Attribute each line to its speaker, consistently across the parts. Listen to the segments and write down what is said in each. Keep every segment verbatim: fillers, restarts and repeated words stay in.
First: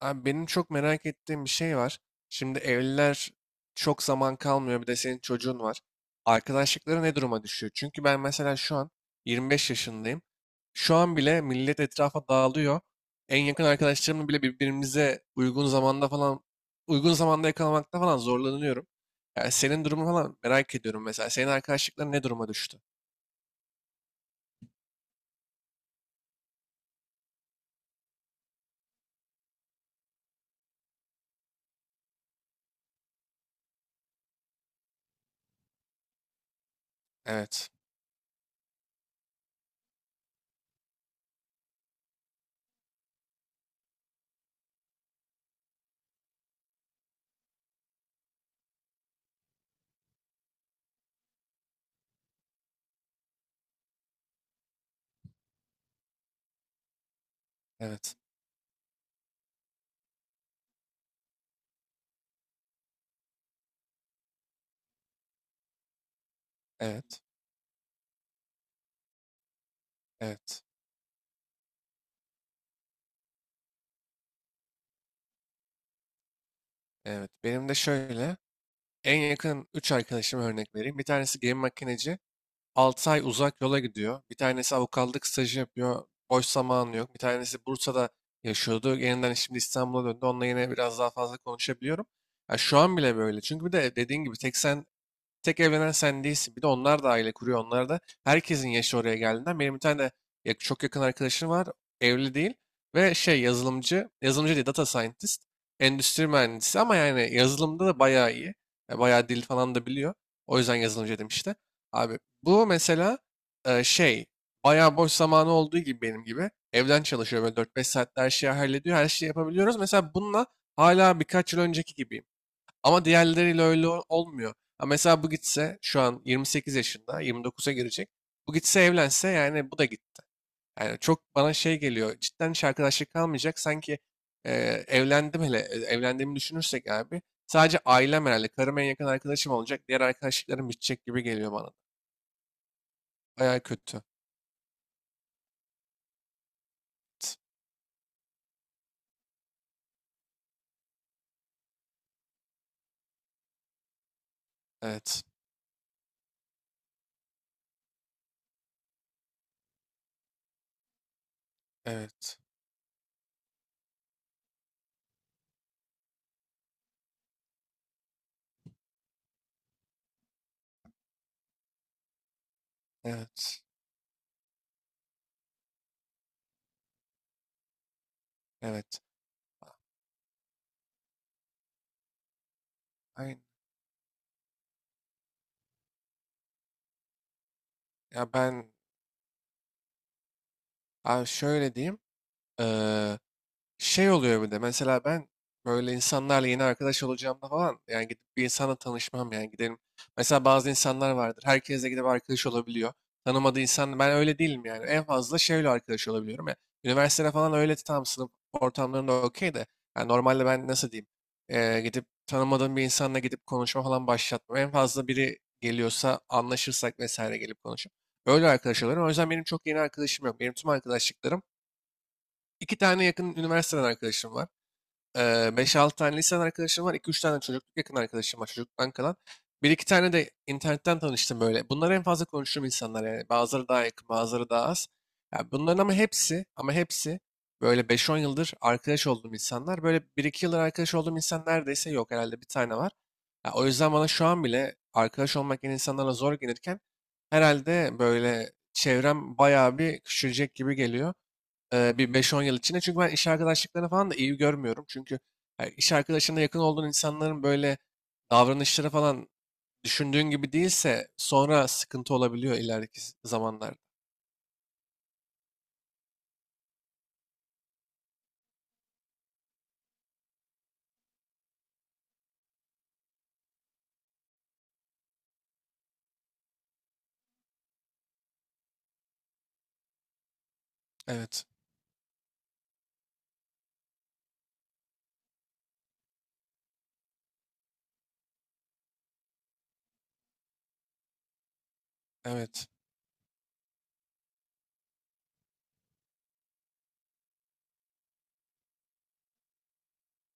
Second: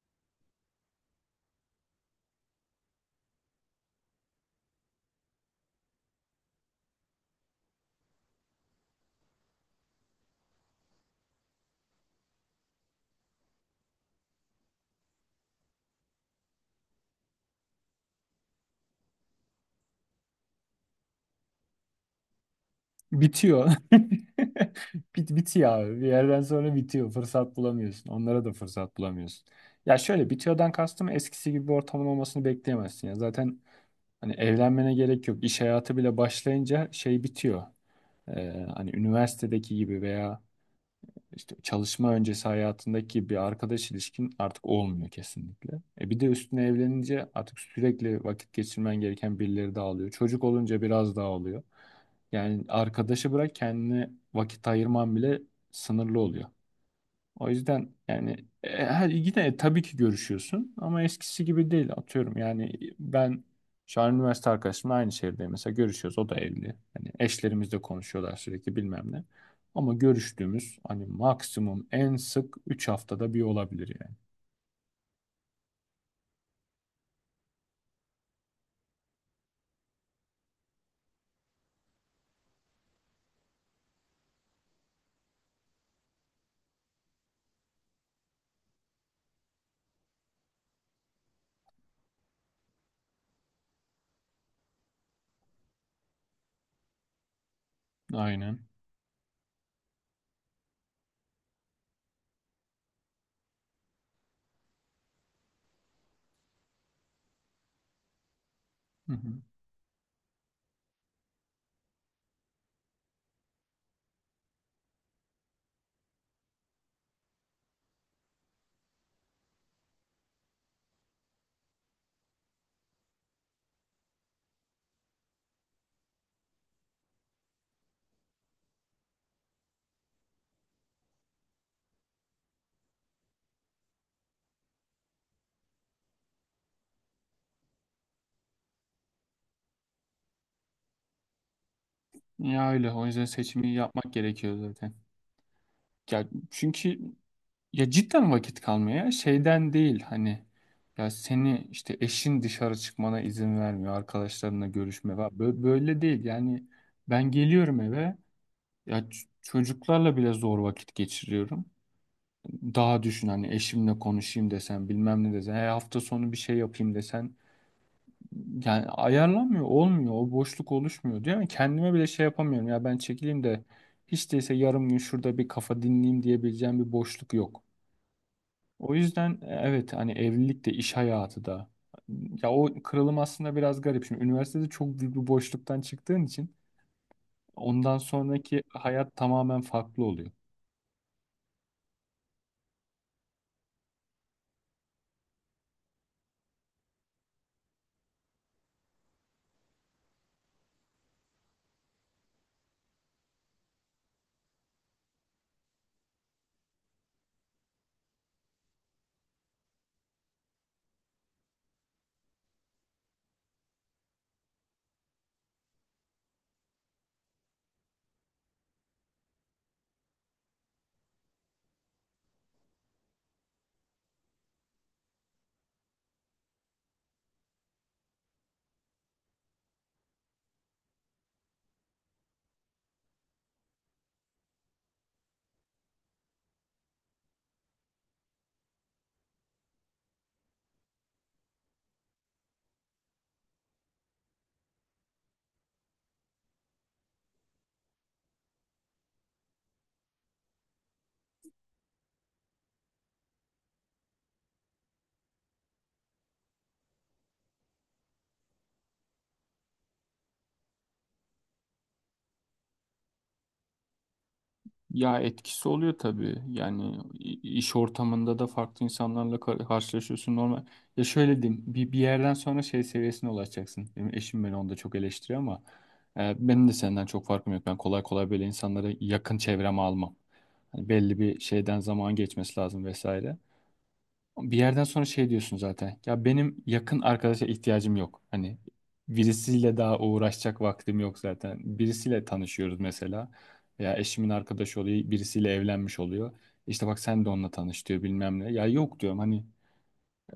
Speaker 1: Abi benim çok merak ettiğim bir şey var. Şimdi evliler çok zaman kalmıyor. Bir de senin çocuğun var. Arkadaşlıkları ne duruma düşüyor? Çünkü ben mesela şu an yirmi beş yaşındayım. Şu an bile millet etrafa dağılıyor. En yakın arkadaşlarımla bile birbirimize uygun zamanda falan, uygun zamanda yakalamakta falan zorlanıyorum. Yani senin durumu falan merak ediyorum mesela. Senin arkadaşlıkların ne duruma düştü?
Speaker 2: Bitiyor. Bit, bitiyor abi. Bir yerden sonra bitiyor. Fırsat bulamıyorsun. Onlara da fırsat bulamıyorsun. Ya şöyle bitiyordan kastım eskisi gibi bir ortamın olmasını bekleyemezsin. Ya zaten hani evlenmene gerek yok. İş hayatı bile başlayınca şey bitiyor.
Speaker 1: Evet,
Speaker 2: Ee, hani üniversitedeki gibi veya işte çalışma öncesi hayatındaki bir arkadaş ilişkin artık olmuyor kesinlikle. E bir de üstüne evlenince artık sürekli vakit geçirmen gereken birileri de alıyor. Çocuk olunca biraz daha oluyor. Yani arkadaşı bırak kendine vakit ayırman bile sınırlı oluyor. O yüzden
Speaker 1: evet,
Speaker 2: yani e, her yine tabii ki görüşüyorsun ama eskisi gibi değil atıyorum. Yani ben şu an üniversite arkadaşımla aynı şehirde mesela görüşüyoruz. O da evli. Hani
Speaker 1: evet,
Speaker 2: eşlerimizle konuşuyorlar sürekli bilmem ne. Ama
Speaker 1: evet,
Speaker 2: görüştüğümüz hani maksimum en sık üç haftada bir olabilir yani.
Speaker 1: evet. Benim de şöyle. En yakın üç arkadaşıma örnek vereyim. Bir tanesi gemi makineci. altı ay uzak yola gidiyor. Bir tanesi avukatlık stajı yapıyor. Boş zamanı yok. Bir tanesi Bursa'da yaşıyordu. Yeniden şimdi İstanbul'a döndü. Onunla yine biraz daha fazla konuşabiliyorum. Ya şu an bile böyle. Çünkü bir de dediğin gibi tek sen tek evlenen sen değilsin. Bir de onlar da aile kuruyor. Onlar da
Speaker 2: Aynen.
Speaker 1: herkesin yaşı oraya geldiğinden. Benim bir tane de ya- çok yakın arkadaşım var. Evli değil. Ve şey yazılımcı, yazılımcı değil data scientist, endüstri mühendisi ama yani yazılımda da bayağı iyi. Ya
Speaker 2: Hı
Speaker 1: bayağı
Speaker 2: hı.
Speaker 1: dil falan da biliyor. O yüzden yazılımcı dedim işte. Abi bu mesela e, şey bayağı boş zamanı olduğu gibi benim gibi. Evden çalışıyor böyle dört beş saatte her şeyi hallediyor. Her şeyi yapabiliyoruz. Mesela bununla hala birkaç yıl önceki gibi ama diğerleriyle öyle ol- olmuyor. Ha mesela bu gitse şu an yirmi sekiz yaşında, yirmi dokuza girecek. Bu gitse evlense yani bu da gitti. Yani çok bana şey geliyor. Cidden hiç arkadaşlık kalmayacak. Sanki e, evlendim hele e, evlendiğimi düşünürsek abi. Sadece ailem herhalde. Karım en yakın arkadaşım olacak. Diğer arkadaşlıklarım bitecek gibi geliyor bana.
Speaker 2: Ya öyle. O yüzden
Speaker 1: Baya
Speaker 2: seçimi
Speaker 1: kötü.
Speaker 2: yapmak gerekiyor zaten. Ya çünkü ya cidden vakit kalmaya şeyden değil hani ya seni işte eşin dışarı çıkmana izin vermiyor arkadaşlarınla görüşme
Speaker 1: Evet.
Speaker 2: var. Bö- böyle değil yani ben geliyorum eve, ya ç- çocuklarla bile zor vakit geçiriyorum,
Speaker 1: Evet.
Speaker 2: daha düşün hani eşimle konuşayım desen bilmem ne desen, "He, hafta sonu bir şey yapayım" desen yani ayarlanmıyor, olmuyor, o boşluk oluşmuyor diyor ama kendime bile şey yapamıyorum, ya ben çekileyim
Speaker 1: Evet.
Speaker 2: de hiç değilse yarım gün şurada bir kafa dinleyeyim diyebileceğim bir boşluk yok. O
Speaker 1: Evet.
Speaker 2: yüzden e, evet, hani evlilik de iş hayatı da, ya o kırılım
Speaker 1: Aynen.
Speaker 2: aslında biraz garip. Şimdi üniversitede çok büyük bir boşluktan çıktığın için ondan
Speaker 1: Ya
Speaker 2: sonraki
Speaker 1: ben
Speaker 2: hayat tamamen farklı oluyor.
Speaker 1: abi şöyle diyeyim. Eee Şey oluyor bir de mesela ben böyle insanlarla yeni arkadaş olacağımda falan yani gidip bir insanla tanışmam yani gidelim. Mesela bazı insanlar vardır herkesle gidip arkadaş olabiliyor. Tanımadığı insan ben öyle değilim yani en fazla şeyle arkadaş olabiliyorum ya. Üniversitede falan öyle tam sınıf ortamlarında okey de yani normalde ben nasıl diyeyim eee, gidip tanımadığım bir insanla gidip konuşma falan başlatmam. En fazla biri geliyorsa anlaşırsak vesaire gelip konuşup öyle arkadaş oluyorum. O yüzden benim çok yeni arkadaşım yok. Benim tüm arkadaşlıklarım iki tane yakın üniversiteden arkadaşım var. Eee, beş altı tane liseden arkadaşım var. İki üç tane çocukluk yakın arkadaşım var çocukluktan kalan. Bir iki tane de internetten tanıştım böyle. Bunlar en fazla konuştuğum insanlar yani. Bazıları daha yakın, bazıları daha az. Ya bunların ama hepsi, ama hepsi böyle beş on yıldır arkadaş olduğum insanlar. Böyle bir iki yıldır arkadaş olduğum insan neredeyse yok. Herhalde bir tane var. Ya o yüzden bana şu an bile arkadaş olmak yeni insanlara zor gelirken herhalde böyle çevrem bayağı bir küçülecek gibi geliyor. Eee, bir beş-on yıl içinde. Çünkü ben iş arkadaşlıklarını falan da iyi görmüyorum. Çünkü yani iş arkadaşına yakın olduğun insanların böyle davranışları falan düşündüğün gibi değilse sonra sıkıntı olabiliyor ileriki z- zamanlarda.
Speaker 2: Ya etkisi oluyor tabii. Yani i- iş ortamında da farklı insanlarla kar- karşılaşıyorsun normal. Ya şöyle diyeyim, bir, bir yerden sonra şey seviyesine ulaşacaksın. Benim eşim beni onda çok eleştiriyor ama e, benim de senden çok farkım yok. Ben kolay kolay böyle insanları yakın çevreme almam. Hani belli bir
Speaker 1: Evet,
Speaker 2: şeyden zaman geçmesi lazım vesaire. Bir yerden sonra şey diyorsun zaten. Ya benim yakın arkadaşa ihtiyacım yok. Hani birisiyle daha uğraşacak vaktim yok zaten. Birisiyle
Speaker 1: evet,
Speaker 2: tanışıyoruz mesela. Ya eşimin arkadaşı oluyor, birisiyle evlenmiş oluyor. İşte bak sen de onunla tanış diyor bilmem ne. Ya yok diyorum hani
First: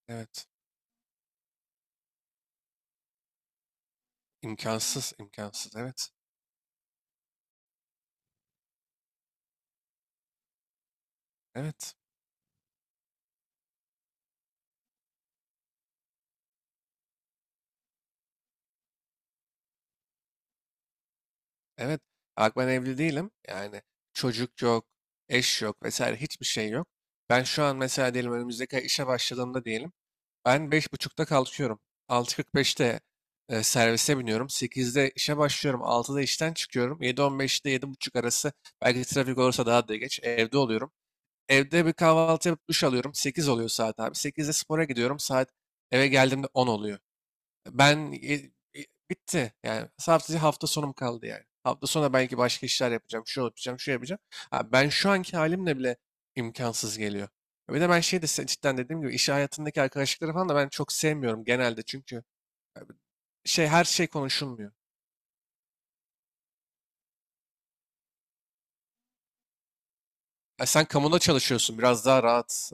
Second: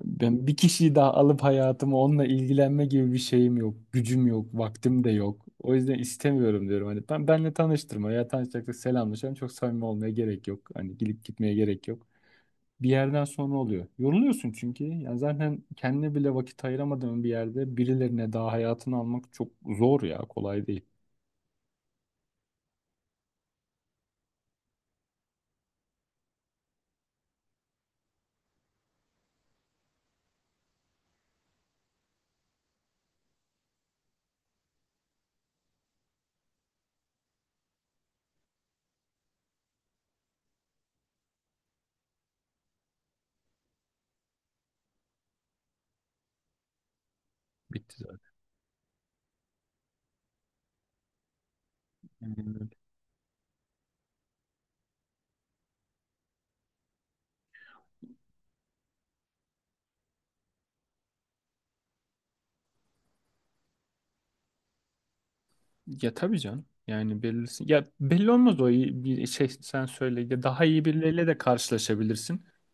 Speaker 2: ben
Speaker 1: evet.
Speaker 2: bir kişiyi daha alıp hayatımı onunla ilgilenme gibi bir şeyim yok. Gücüm yok, vaktim de
Speaker 1: İmkansız,
Speaker 2: yok. O
Speaker 1: imkansız.
Speaker 2: yüzden
Speaker 1: Evet,
Speaker 2: istemiyorum diyorum. Hani ben benle tanıştırma, ya tanışacaksak selamlaşalım. Çok samimi olmaya gerek yok. Hani gidip gitmeye gerek
Speaker 1: evet,
Speaker 2: yok, bir yerden sonra oluyor. Yoruluyorsun çünkü. Yani zaten kendine bile vakit ayıramadığın bir yerde birilerine daha hayatını almak çok zor ya. Kolay değil.
Speaker 1: evet. Bak ben evli değilim. Yani çocuk yok, eş yok vesaire hiçbir şey yok. Ben şu an mesela diyelim önümüzdeki ay işe başladığımda diyelim. Ben beş buçukta kalkıyorum. altı kırk beşte e, servise biniyorum. Sekizde işe başlıyorum. Altıda işten çıkıyorum. Yedi on beşte yedi buçuk arası belki trafik olursa daha da geç evde oluyorum. Evde bir kahvaltı yapıp duş alıyorum. Sekiz oluyor saat abi. Sekizde spora gidiyorum. Saat eve geldiğimde on oluyor.
Speaker 2: Bitti
Speaker 1: Ben e,
Speaker 2: zaten.
Speaker 1: e, bitti. Yani sadece hafta sonum kaldı yani. Hafta sonu belki
Speaker 2: Aynen
Speaker 1: başka
Speaker 2: öyle.
Speaker 1: işler yapacağım. Şu yapacağım, şu yapacağım. Ha, ben şu anki halimle bile imkansız geliyor. Bir de ben şey de se- cidden dediğim gibi iş hayatındaki arkadaşlıkları falan da ben çok sevmiyorum genelde. Çünkü e, şey her şey konuşulmuyor.
Speaker 2: Ya tabii canım. Yani belirsin. Ya belli olmaz, o iyi bir şey, sen söyle. Ya daha
Speaker 1: Ya
Speaker 2: iyi
Speaker 1: sen kamuda
Speaker 2: birileriyle de
Speaker 1: çalışıyorsun biraz daha
Speaker 2: karşılaşabilirsin.
Speaker 1: rahat.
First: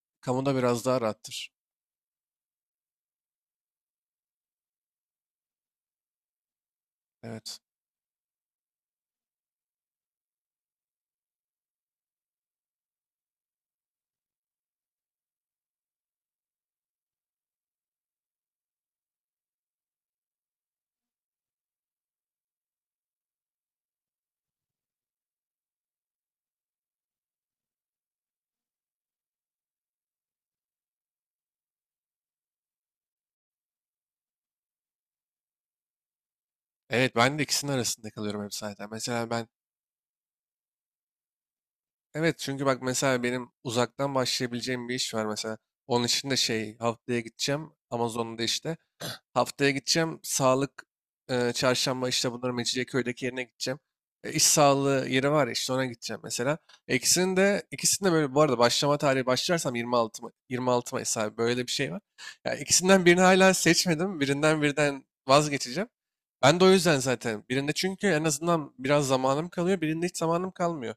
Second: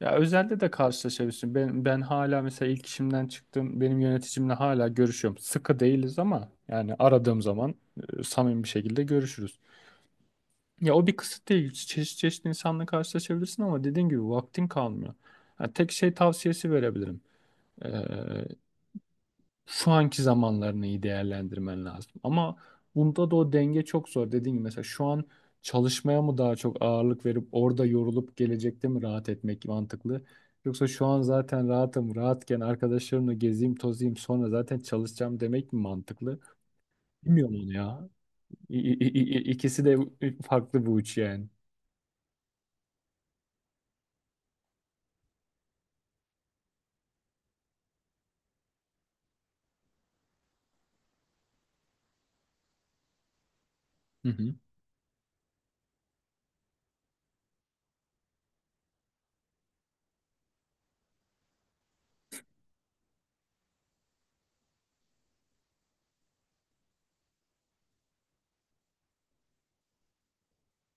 Speaker 2: Ya
Speaker 1: Kamuda
Speaker 2: özelde de
Speaker 1: biraz daha rahattır.
Speaker 2: karşılaşabilirsin. Ben ben hala mesela ilk işimden çıktım. Benim yöneticimle hala görüşüyorum. Sıkı değiliz ama yani aradığım
Speaker 1: Evet.
Speaker 2: zaman e, samimi bir şekilde görüşürüz. Ya o bir kısıt değil. Çeşit çeşit insanla karşılaşabilirsin ama dediğin gibi vaktin kalmıyor. Ha, tek şey tavsiyesi verebilirim. Ee, Şu anki zamanlarını iyi değerlendirmen lazım. Ama bunda da o denge çok zor. Dediğim gibi mesela şu an çalışmaya mı daha çok ağırlık verip orada yorulup gelecekte mi rahat etmek mantıklı? Yoksa şu an zaten rahatım, rahatken arkadaşlarımla gezeyim, tozayım, sonra zaten çalışacağım demek mi mantıklı?
Speaker 1: Evet ben de
Speaker 2: Bilmiyorum
Speaker 1: ikisinin
Speaker 2: onu ya.
Speaker 1: arasında kalıyorum hep
Speaker 2: İ-
Speaker 1: zaten.
Speaker 2: i-
Speaker 1: Mesela
Speaker 2: i-
Speaker 1: ben
Speaker 2: i- İkisi de farklı bu uç yani.
Speaker 1: Evet, çünkü bak mesela benim uzaktan başlayabileceğim bir iş var mesela. Onun için de şey haftaya gideceğim Amazon'da işte. Haftaya gideceğim sağlık e, çarşamba işte bunların Mecidiyeköy'deki yerine gideceğim.
Speaker 2: Hı
Speaker 1: E, iş
Speaker 2: hı.
Speaker 1: sağlığı yeri var ya, işte ona gideceğim mesela. İkisinin de ikisinin de böyle bu arada başlama tarihi başlarsam yirmi altı Ma- yirmi altı Mayıs abi böyle de bir şey var. Ya ikisinden birini hala seçmedim. Birinden birden vazgeçeceğim. Ben de o yüzden zaten birinde çünkü en azından biraz zamanım kalıyor, birinde hiç zamanım kalmıyor.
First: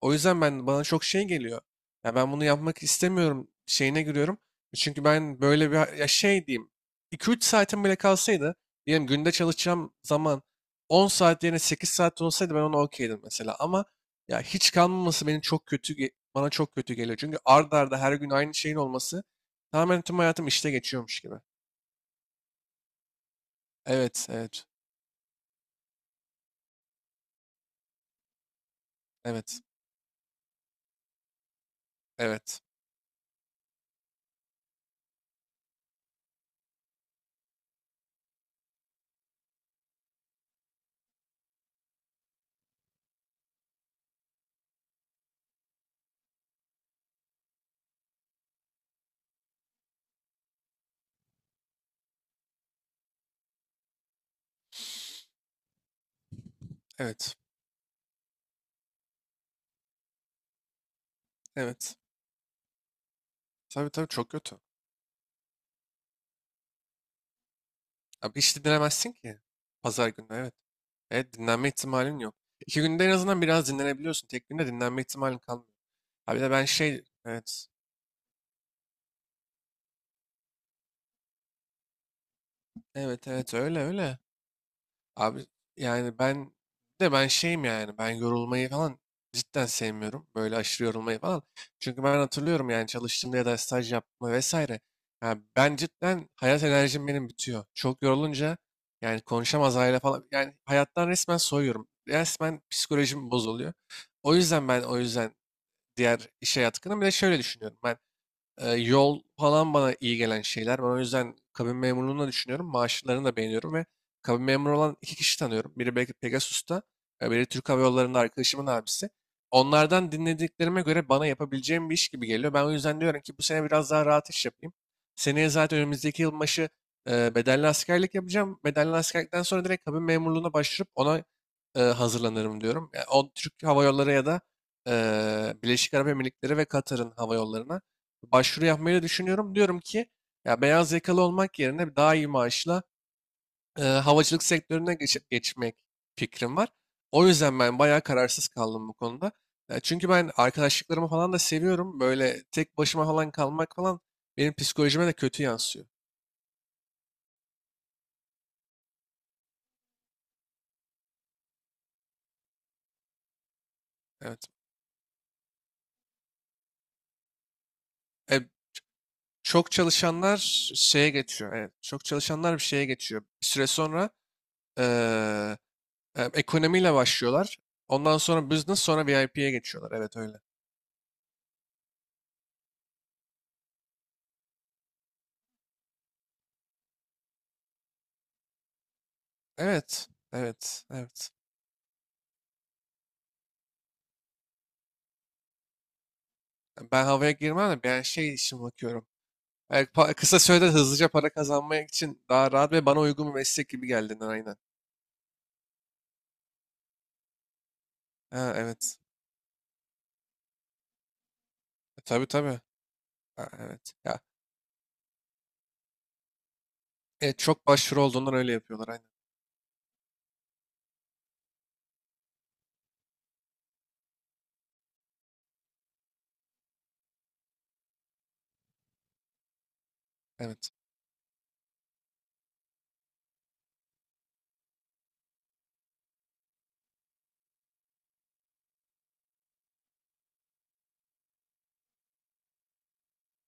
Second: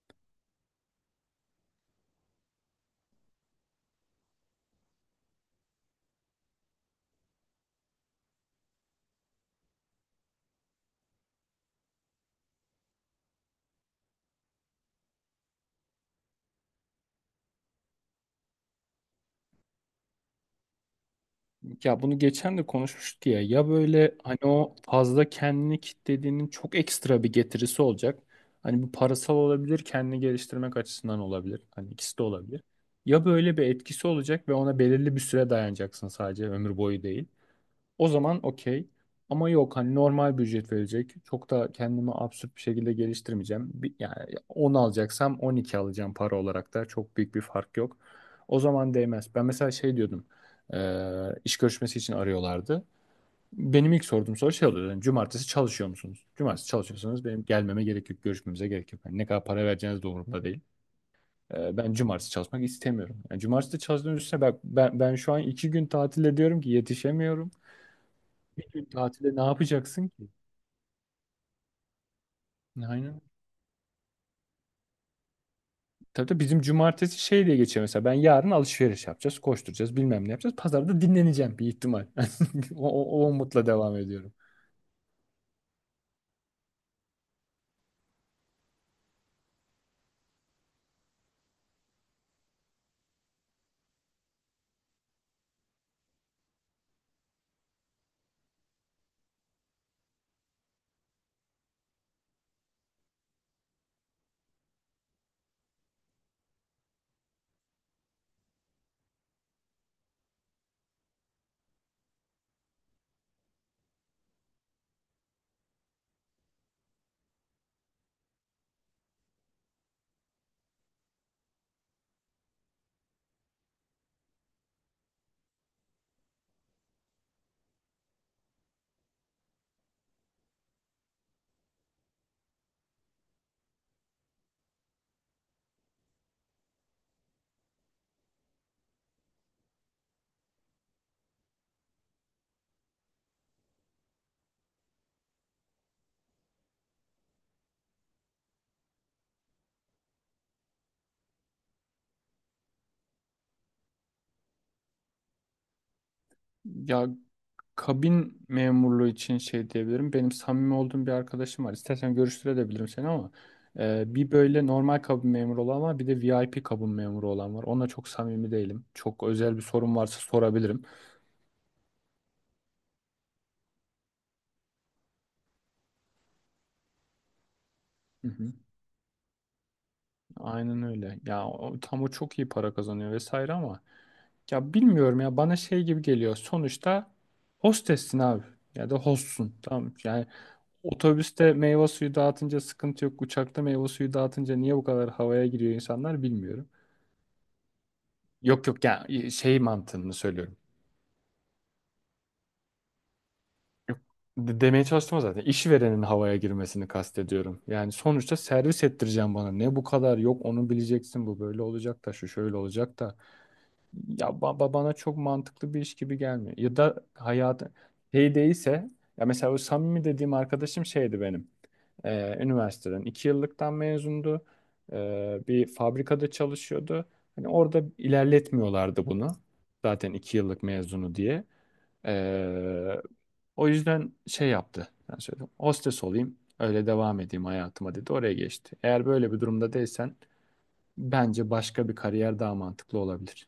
Speaker 1: O yüzden ben bana çok şey geliyor. Ya ben bunu yapmak istemiyorum şeyine giriyorum. Çünkü ben böyle bir ya şey diyeyim iki üç saatim bile kalsaydı diyelim günde çalışacağım zaman on saat yerine sekiz saat olsaydı ben ona okeydim mesela ama ya hiç kalmaması benim çok kötü ge- bana çok kötü geliyor. Çünkü ard arda her gün aynı şeyin olması tamamen tüm hayatım işte geçiyormuş gibi.
Speaker 2: Ya bunu geçen de konuşmuştuk ya. Ya böyle
Speaker 1: Evet,
Speaker 2: hani
Speaker 1: evet,
Speaker 2: o fazla kendini kitlediğinin çok ekstra bir getirisi olacak. Hani bu parasal
Speaker 1: evet,
Speaker 2: olabilir, kendini geliştirmek açısından olabilir. Hani ikisi de
Speaker 1: evet,
Speaker 2: olabilir. Ya böyle bir etkisi olacak ve ona belirli bir süre dayanacaksın, sadece ömür boyu değil. O zaman okey. Ama yok hani normal bir ücret verecek. Çok da kendimi absürt bir şekilde geliştirmeyeceğim. Bir, yani on alacaksam on iki alacağım para olarak da. Çok büyük bir fark yok. O zaman değmez. Ben mesela şey diyordum. eee, iş görüşmesi için arıyorlardı. Benim ilk sorduğum soru şey oluyor yani, cumartesi çalışıyor musunuz? Cumartesi çalışıyorsanız
Speaker 1: evet,
Speaker 2: benim gelmeme gerek yok. Görüşmemize gerek yok. Yani ne kadar para vereceğiniz de umurumda değil. Eee, ben
Speaker 1: evet.
Speaker 2: cumartesi çalışmak istemiyorum. Yani cumartesi de
Speaker 1: Tabii tabii
Speaker 2: çalıştığım
Speaker 1: çok
Speaker 2: üstüne
Speaker 1: kötü.
Speaker 2: ben, ben, ben şu an iki gün tatil ediyorum ki yetişemiyorum.
Speaker 1: Abi hiç dinlemezsin
Speaker 2: Tatile
Speaker 1: ki.
Speaker 2: ne yapacaksın
Speaker 1: Pazar günü
Speaker 2: ki?
Speaker 1: evet. Evet dinlenme ihtimalin yok. İki günde en
Speaker 2: Aynen.
Speaker 1: azından biraz dinlenebiliyorsun. Tek günde dinlenme ihtimalin kalmıyor.
Speaker 2: Tabii tabii
Speaker 1: Abi de
Speaker 2: bizim
Speaker 1: ben şey
Speaker 2: cumartesi şey diye
Speaker 1: evet.
Speaker 2: geçiyor mesela. Ben yarın alışveriş yapacağız, koşturacağız, bilmem ne yapacağız. Pazarda dinleneceğim bir ihtimal. O, o,
Speaker 1: Evet
Speaker 2: o
Speaker 1: evet
Speaker 2: umutla
Speaker 1: öyle
Speaker 2: devam
Speaker 1: öyle.
Speaker 2: ediyorum.
Speaker 1: Abi yani ben de ben şeyim yani ben yorulmayı falan cidden sevmiyorum. Böyle aşırı yorulmayı falan. Çünkü ben hatırlıyorum yani çalıştığımda ya da staj yapma vesaire. Yani ben cidden hayat enerjim benim bitiyor. Çok yorulunca yani konuşamaz hale falan. Yani hayattan resmen soyuyorum. Resmen psikolojim bozuluyor. O yüzden ben o yüzden diğer iş hayatı hakkında. Bir de şöyle düşünüyorum ben. Ee, yol falan bana iyi gelen şeyler. Ben o yüzden kabin memurluğunu da düşünüyorum. Maaşlarını da beğeniyorum ve kabin memuru olan iki kişi tanıyorum. Biri belki Pegasus'ta, e, biri Türk Hava Yolları'nda arkadaşımın abisi. Onlardan dinlediklerime göre bana yapabileceğim bir iş gibi geliyor. Ben o yüzden diyorum ki bu sene biraz daha rahat iş yapayım. Seneye zaten önümüzdeki yılbaşı e, bedelli askerlik yapacağım. Bedelli askerlikten sonra direkt kabin memurluğuna başvurup ona e, hazırlanırım diyorum. Yani o Türk Hava Yolları ya da e, Birleşik Arap Emirlikleri ve Katar'ın hava yollarına başvuru yapmayı da düşünüyorum. Diyorum ki ya beyaz yakalı olmak yerine daha iyi maaşla e, havacılık sektörüne geç- geçmek fikrim var. O yüzden ben bayağı kararsız kaldım bu konuda. Ya çünkü ben arkadaşlıklarımı falan da seviyorum. Böyle tek başıma falan kalmak falan benim psikolojime de kötü yansıyor.
Speaker 2: Ya kabin memurluğu için şey diyebilirim. Benim samimi olduğum bir arkadaşım var. İstersen görüştürebilirim seni ama e, bir
Speaker 1: Evet.
Speaker 2: böyle normal kabin memuru olan var, bir de V I P kabin memuru olan var. Ona çok
Speaker 1: E,
Speaker 2: samimi değilim. Çok özel bir
Speaker 1: Çok
Speaker 2: sorun varsa
Speaker 1: çalışanlar
Speaker 2: sorabilirim.
Speaker 1: şeye geçiyor. Evet, çok çalışanlar bir şeye geçiyor. Bir süre sonra eee, e, ekonomiyle başlıyorlar. Ondan
Speaker 2: Hı
Speaker 1: sonra
Speaker 2: hı.
Speaker 1: business sonra V I P'ye geçiyorlar. Evet öyle.
Speaker 2: Aynen öyle. Ya o, tam o çok iyi para kazanıyor vesaire ama ya bilmiyorum ya, bana şey gibi geliyor. Sonuçta hostessin abi ya da hostsun, tamam.
Speaker 1: Evet,
Speaker 2: Yani
Speaker 1: evet, evet.
Speaker 2: otobüste meyve suyu dağıtınca sıkıntı yok. Uçakta meyve suyu dağıtınca niye bu kadar havaya giriyor insanlar bilmiyorum.
Speaker 1: Ben havaya girmem de ben şey için
Speaker 2: Yok yok,
Speaker 1: bakıyorum.
Speaker 2: yani şey
Speaker 1: Yani
Speaker 2: mantığını
Speaker 1: pa- kısa
Speaker 2: söylüyorum.
Speaker 1: sürede hızlıca para kazanmak için daha rahat ve bana uygun bir meslek gibi
Speaker 2: Yok,
Speaker 1: geldiğinden aynen.
Speaker 2: de- demeye çalıştım zaten. İşverenin havaya girmesini kastediyorum. Yani sonuçta
Speaker 1: Ha,
Speaker 2: servis
Speaker 1: evet.
Speaker 2: ettireceğim bana. Ne bu kadar yok onu bileceksin bu böyle
Speaker 1: E,
Speaker 2: olacak da
Speaker 1: tabii
Speaker 2: şu şöyle
Speaker 1: tabii.
Speaker 2: olacak da.
Speaker 1: Ha, evet. Ya,
Speaker 2: Ya ba- ba- bana çok mantıklı bir iş gibi gelmiyor. Ya da
Speaker 1: evet, çok
Speaker 2: hayatı
Speaker 1: başvuru olduğundan
Speaker 2: şey
Speaker 1: öyle yapıyorlar
Speaker 2: değilse,
Speaker 1: aynen.
Speaker 2: ya mesela o samimi dediğim arkadaşım şeydi benim. Ee, üniversiteden iki yıllıktan mezundu. Ee, bir fabrikada çalışıyordu. Hani orada ilerletmiyorlardı bunu. Zaten iki yıllık
Speaker 1: Evet.
Speaker 2: mezunu diye. Ee, O yüzden şey yaptı. Ben söyledim. Hostes olayım. Öyle devam edeyim hayatıma dedi. Oraya geçti. Eğer böyle bir durumda değilsen bence başka bir kariyer daha mantıklı olabilir.